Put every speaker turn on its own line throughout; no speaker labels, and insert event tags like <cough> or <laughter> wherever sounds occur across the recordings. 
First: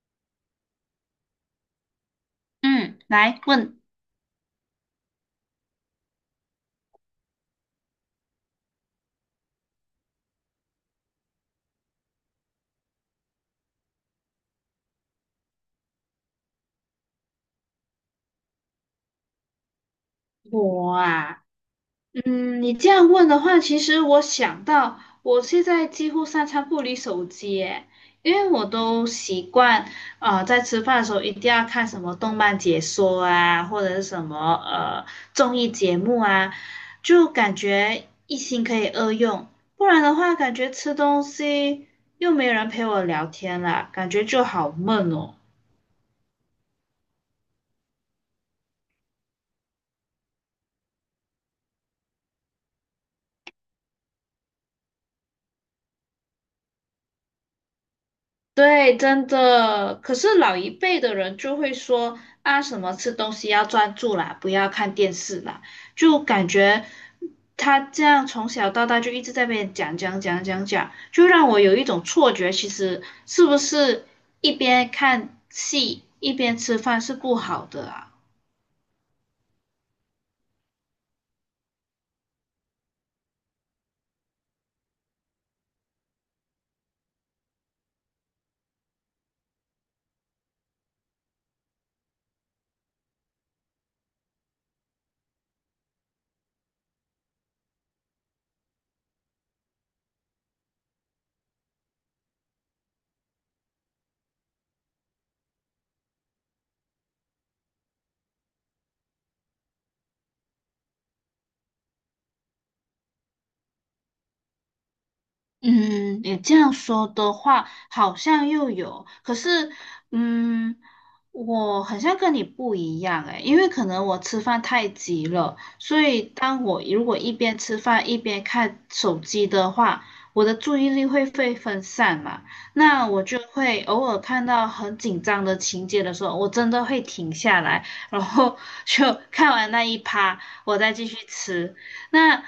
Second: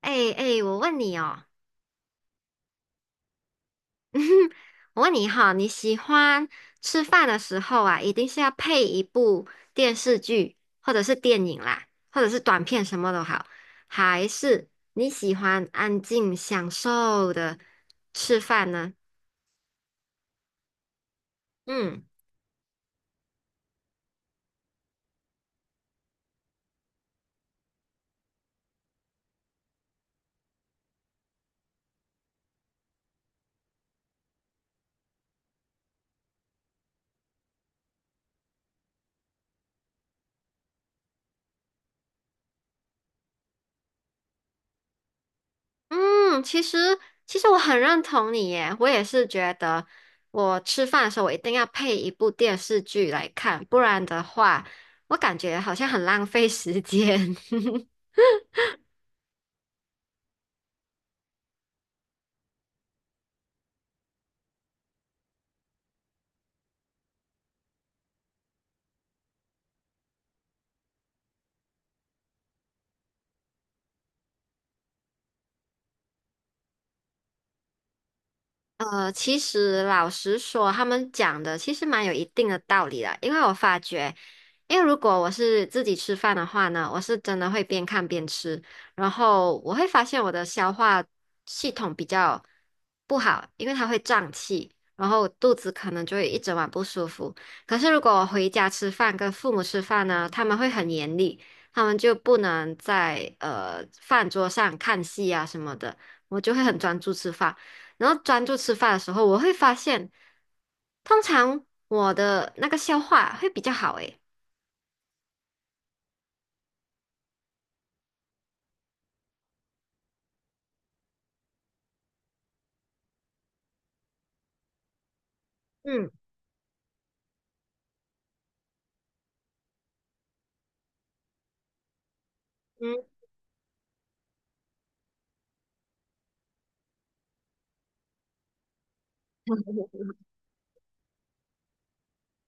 哎哎，我问你哦，
嗯，来问。
<laughs> 我问你哈，你喜欢吃饭的时候啊，一定是要配一部电视剧，或者是电影啦，或者是短片什么都好，还是你喜欢安静享受的吃饭呢？
我啊，
嗯
嗯，你这样问的话，其实我想到，我现在几乎三餐不离手机耶，因为我都习惯，啊，在吃饭的时候一定要看什么动漫解说啊，或者是什么综艺节目啊，就感觉一心可以二用，不然的话，感觉吃东西又没有人陪我聊天啦，感觉就好闷哦。
嗯，其实我很认同你耶，我也是觉得我吃饭的时候我一定要配一部电视剧来看，不然的话，我感觉好像很浪费时间。<laughs>
对，真的。可是老一辈的人就会说啊，什么吃东西要专注啦，不要看电视啦，就感觉他这样从小到大就一直在被讲讲讲讲讲，就让我有一种错觉，其实是不是一边看戏一边吃饭是不好的啊？
其实老实说，他们讲的其实蛮有一定的道理的，因为我发觉，因为如果我是自己吃饭的话呢，我是真的会边看边吃，然后我会发现我的消化系统比较不好，因为它会胀气，然后肚子可能就会一整晚不舒服。可是如果我回家吃饭，跟父母吃饭呢，他们会很严厉，他们就不能在饭桌上看戏啊什么的，我就会很专注吃饭。然后专注吃饭的时候，我会发现，通常我的那个消化会比较好诶。
嗯，你这样说的话，好像又有，可是，嗯，我好像跟你不一样诶，因为可能我吃饭太急了，所
嗯
以当我如果一边吃饭一边看手机的话，我的注意力会被分散嘛，
嗯，
那我就会偶尔看到很紧张的情节的时候，我真的会停下来，然后 <laughs> 就看完那一趴，我再继续吃。那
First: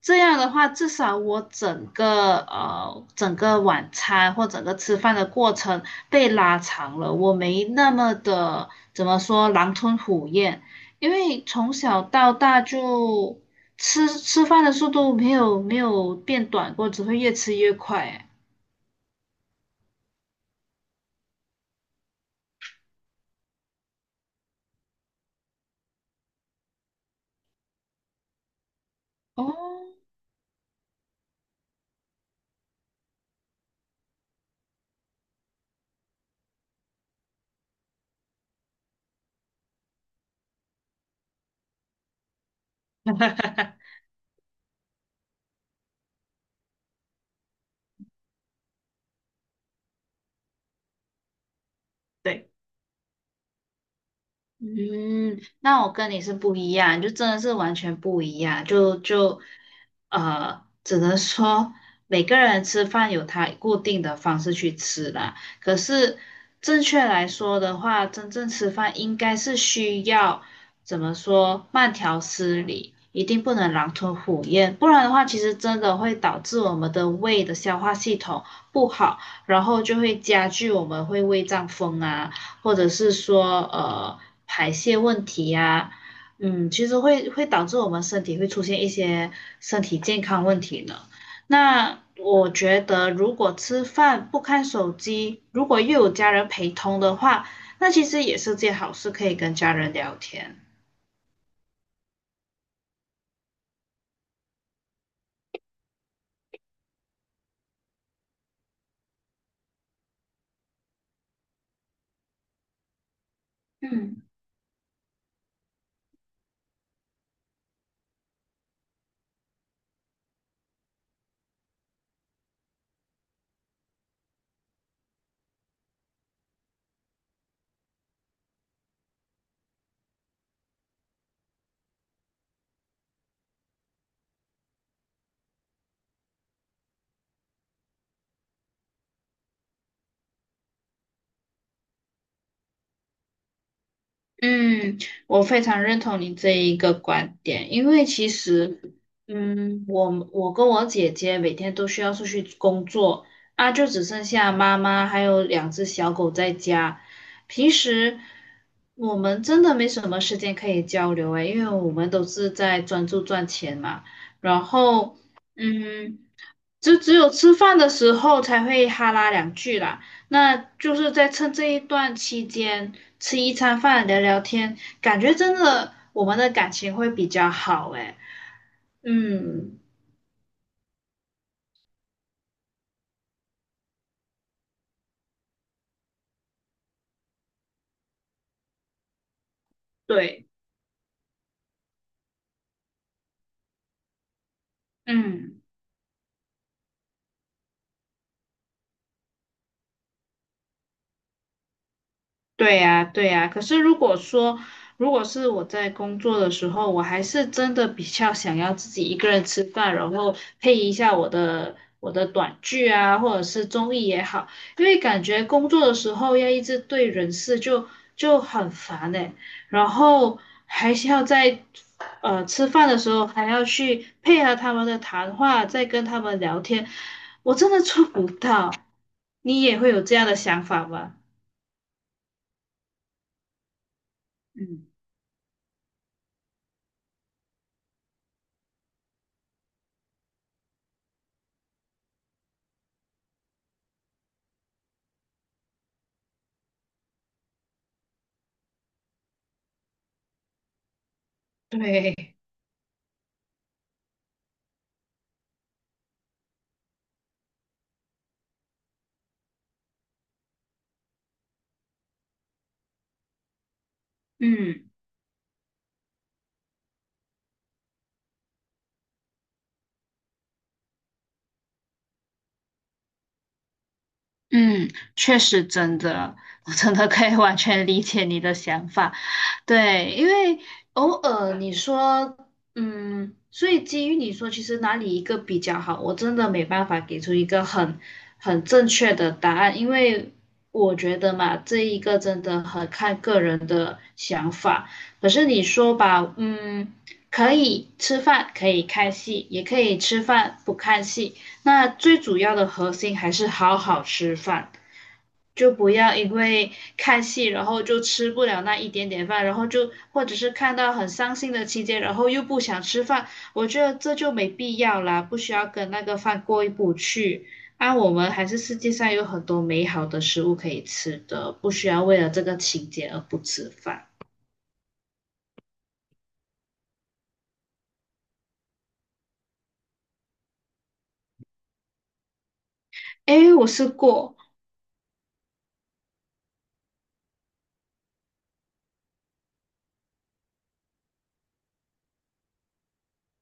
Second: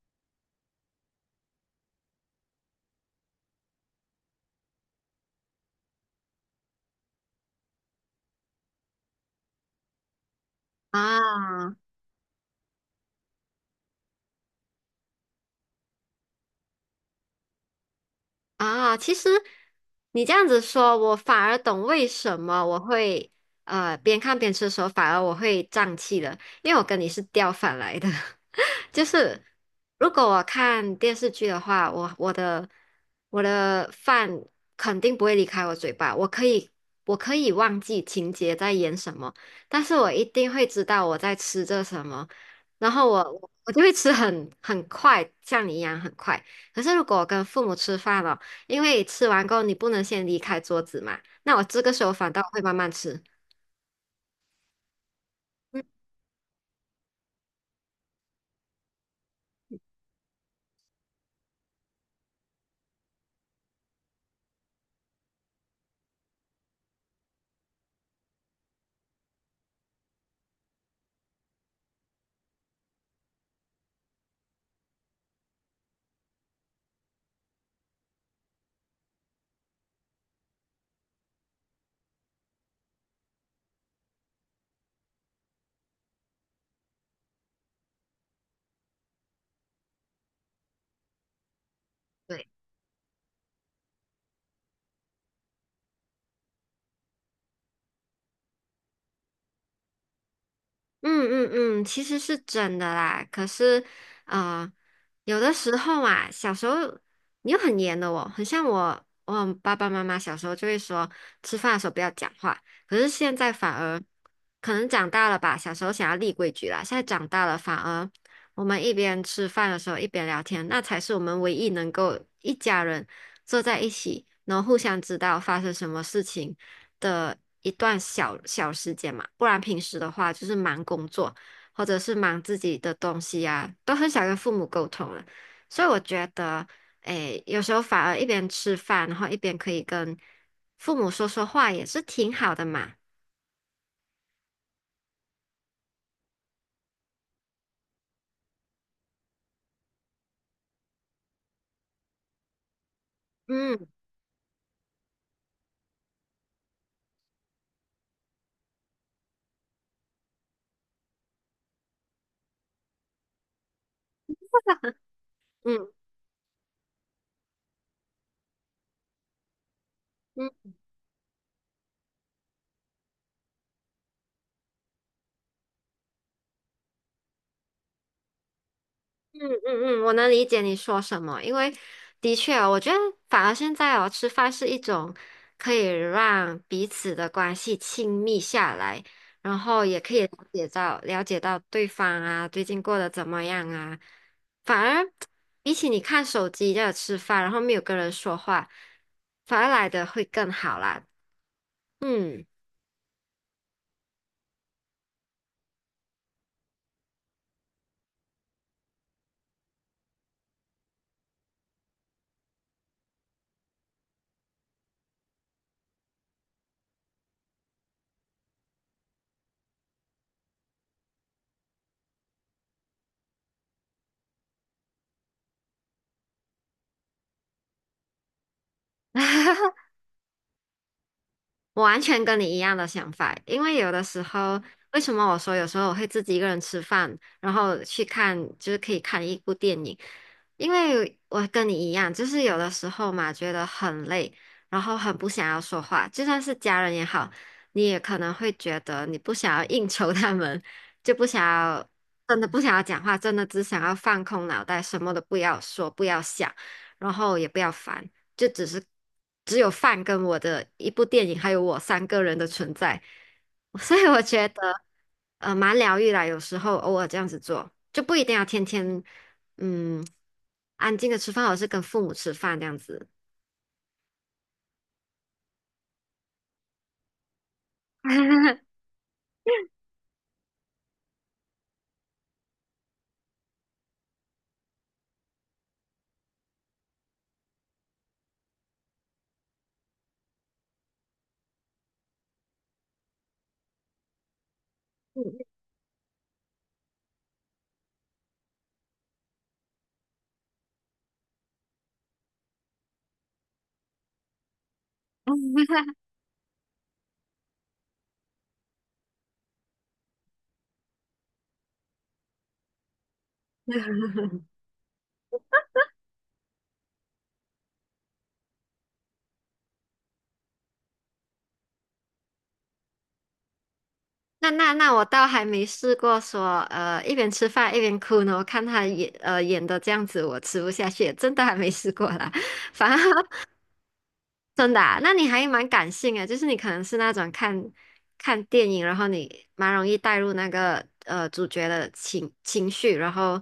这样的话，至少我整个整个晚餐或整个吃饭的过程被拉长了，我没那么的怎么说狼吞虎咽，因为
啊
从小到大就吃饭的速度没有变短过，只会越吃越快。哎
啊，其实你这样子说，我反而懂为什么我会边看边吃的时候，反而我会胀气了，因为我跟你是调反来的。<laughs> 就是
哦，
如果我看电视剧的话，我的饭肯定不会离开我嘴巴，我可以忘记情节在演什么，但是我一定会知道我在吃着什么，然后我就会吃很快，像你一样很快。可是如果我跟父母吃饭了，因为吃完过后你不能先离开桌子嘛，那我这个时候反倒
对。
会慢慢吃。
嗯，
嗯，
那我跟你是不一样，就真的是完全不一样，就呃，只能说每个人吃饭有他固定的方式去吃啦。可是正确来说的话，真正吃饭应该是需要怎么说，慢条斯理，一定不能狼吞虎咽，不然的话，其实真的会导致我们的胃的消化系统不好，然后就会加剧我们会胃胀风啊。或者是说排泄问题呀、嗯，其实会导致我们身体会出现一些身体健康问题的。那
对。
我觉得，如果吃饭不看手机，如果又有家人陪同的话，那其实也是件好事，可以跟家人聊天。
嗯嗯嗯，其实是真的啦。可是，呃，有的时候啊，小时候你又很严的哦，很像我，我爸爸妈妈小时候就会说，吃饭的时候不要讲话。可是现在反而
嗯。
可能长大了吧，小时候想要立规矩啦，现在长大了反而我们一边吃饭的时候一边聊天，那才是我们唯一能够一家人坐在一起，然后互相知道发生什么事情。的一段小小时间嘛，不然平时的话就是忙工作或者是忙自己的东西啊，都很少跟父母沟通了。所以我觉得，诶，有时候反而一边吃饭，然后一边可以跟父母说说话，也是挺好的嘛。
嗯，我非常认同你这一个观点，因为其实，嗯，我跟我姐姐每天都需要出去工作，啊，就
嗯
只剩下妈妈还有两只小狗在家。平时我们真的没什么时间可以交流诶，因为我们都是在专注赚钱嘛。然后，
嗯嗯。
嗯。只有吃饭的时候才会哈拉两句啦，那就是在趁这一段期间吃一餐饭聊聊天，感觉真的我们的感情会比较好诶。
嗯
嗯，
嗯嗯，我能理解你说什么，因为的确哦，我觉得反而现在哦，吃饭是一种可以让彼此的关系亲密下来，然后也可以了
对，
解到了解到对方啊，最近过得怎么样啊。反而
嗯。
比起你看手机在那吃饭，然后没有跟人说话，反而来的会更好啦。嗯。
对呀，对呀。可是如果说，如果是我在工作的时候，我还是真的比较想要自己一个人吃饭，然后配一下我的短剧啊，或者是综艺也好，因为感觉工作的时候要一直对人事就很烦诶，然后还是要在吃饭的时候还要去配合他们的谈话，再跟他们聊天，我真的做不到。你也会有这样的想法吗？
我完全跟你一样的想法，因为有的时候，
嗯。
为什么我说有时候我会自己一个人吃饭，然后去看，就是可以看一部电影，因为我跟你一样，就是有的时候嘛，觉得很累，然后很不想要说话，就算是家人也好，你也可能会觉得你不想要应酬他们，就不想要，
对，
真的不想要讲话，真的只想要放空脑袋，什么都不要说，不要想，然后也不要烦。就只是只有饭跟我的一部电影，还有我三个人的存在，<laughs> 所以我觉得
嗯
蛮疗愈啦。有时候偶尔这样子做，就不一定要天天嗯安静的吃饭，而是跟父母吃饭这样子。
嗯，确实真的，我真的可以完全理解你的想法。对，因为偶尔你说，嗯，所以基于你说，其实哪里一个比较好，我真的没办法给出一个很正确的答案，因为我觉得嘛，这一个真的很看个人的想法。可是你说吧，嗯，可以吃饭，可以看戏，也可以吃饭不看戏，那最主要的核心还是好好吃饭。就不
<laughs>
要因为看戏，然后就吃不了那一点点饭，然后就或者是看到很伤心的情节，然后又不想吃饭，我觉得这就没必要啦，不需要跟那个饭过意不去。啊，我们还是世界上有很多美好的食物可以吃的，不需要为了这个情节而不吃饭。
那我倒还没试过说一边吃饭一边哭呢。我看他演演的这样子，我吃不下去，真的还没试过啦。<laughs> 反而
诶，我试过。
真的啊？那你还蛮感性的，就是你可能是那种看电影，然后你蛮容易带入那个主角的情绪，然后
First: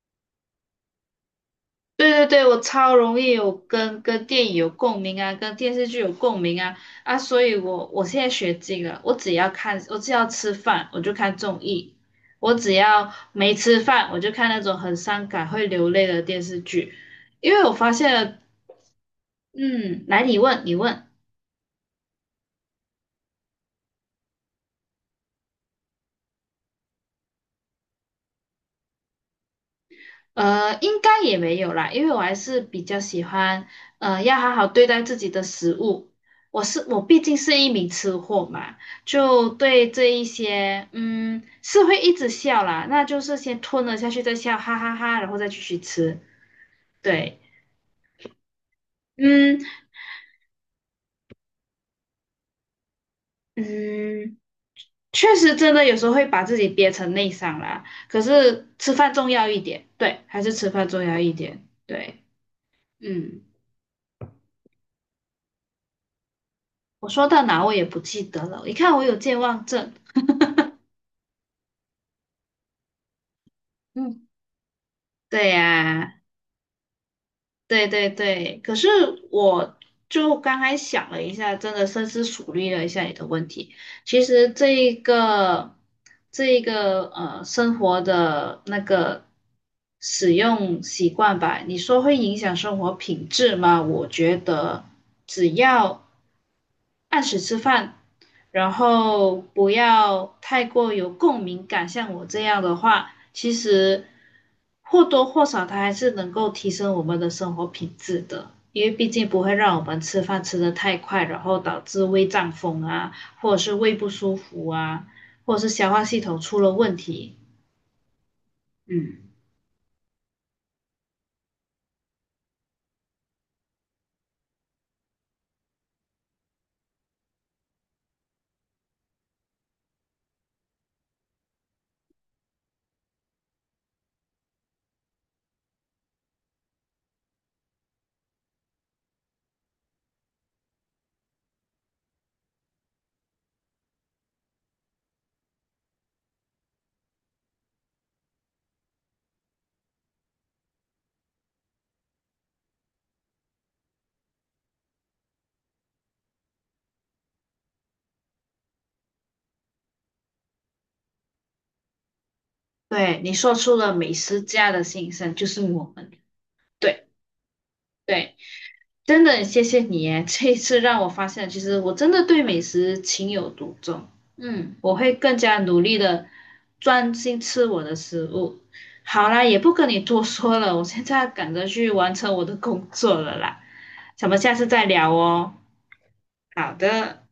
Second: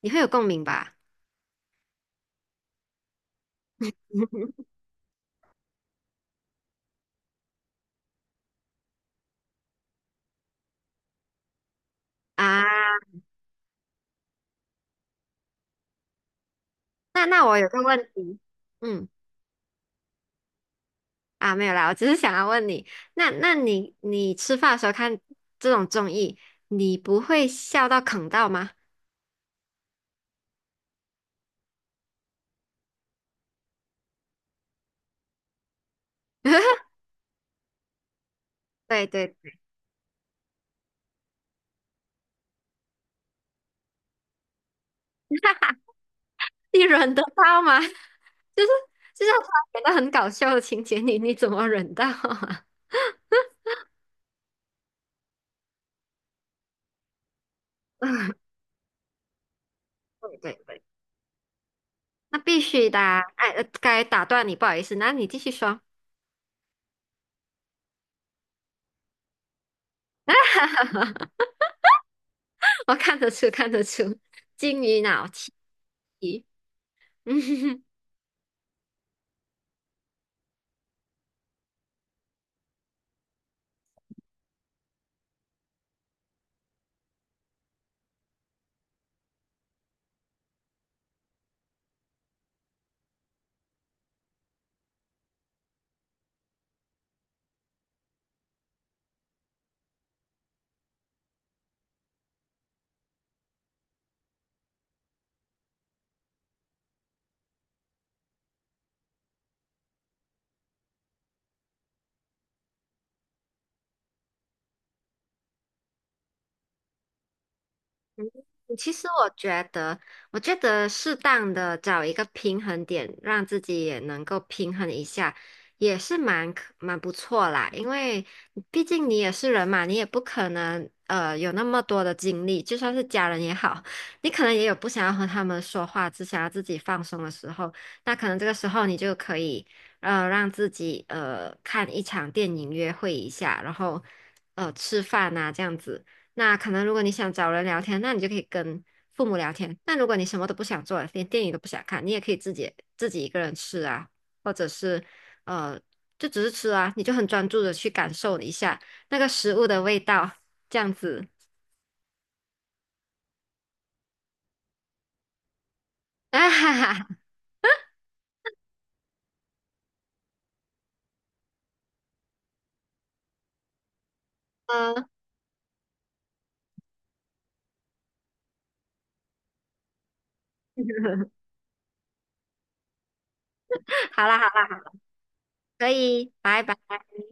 你会有共鸣吧？
对对对，我超容易有跟电影有
<laughs>
共鸣啊，跟电视剧有共鸣啊。啊，所以我现在学精了，我只要看，我只要吃饭我就看综艺，我只
啊，
要没吃饭我就看那种很伤感会流泪的电视剧，
那
因
我
为
有
我
个
发
问
现
题，
了。
嗯，
嗯，来你问你问。
啊，没有啦，我只是想要问你，那你吃饭的时候看这种综艺，你不会笑到啃到吗？
呃，应该也没有啦，因为我还是比较喜欢，呃，要好好对待自己的食物。我是
<laughs>
我毕竟是一名吃货嘛，
对对，
就对这一些，嗯，是会一直笑啦，那就是先吞了下去再笑，哈哈哈，然后再继续吃。
你忍得
对，
到吗？<laughs> 就是就是他
嗯
演的很搞笑的情节，你怎么忍到啊？
嗯，确实真的有时候会把自己憋成内伤啦，可
<laughs>
是吃饭重要一点，对，
对
还是
对
吃
对。
饭重要一点，对。
那必须的啊。
嗯，
哎，该打断你，不好意思，那你继续说，
我说到哪我也不记得了，你看我有健忘症。
<laughs> 我看得出，看得出，
嗯。
金鱼脑
对
气。
呀，
嗯
对
<laughs>
对对，可是我就刚才想了一下，真的深思熟虑了一下你的问题。其实这一个生活的那个使用习惯吧，你说会影响生活品质吗？我觉得只要按时吃饭，然后不要太过有共鸣感，像我这样的话，其实或多或少它还是能够提升我们的生活品质的，因为毕竟不会让我们吃饭吃得太快，然后导致胃胀风啊，或者是胃不舒服啊，或者是消化系统出了问题。
其实我
嗯，
觉得，适当的找一个平衡点，让自己也能够平衡一下，也是蛮不错啦。因为毕竟你也是人嘛，你也不可能有那么多的精力，就算是家人也好，<laughs> 你可能也有不想要和他们说话，只想要自己放松的时候，那可能这个时候你就可以让自己看一场电影约会一下，然后吃饭啊这样子。那可能如果你想找人聊天，那你就可以跟父母聊天。但如果你什么都不想做，连电影都不想看，你也可以自己一个人吃啊，或者是呃，就只是吃啊，你就很专注的去感受一下那个食物的味道，这样子。
对，你说出了美食家的心声，就是我们。
<laughs> 啊哈
对
哈，
对。真的谢谢你耶，这一次让我发现，其实我真的对美食情有独钟。嗯，我
嗯，
会更加努力的专心吃我的食物。好啦，也不跟你多说了，我现在
<laughs>
赶着去完成我的工作了啦，
好
咱们
啦好
下次
啦，
再聊哦。
可以，拜
好
拜。
的。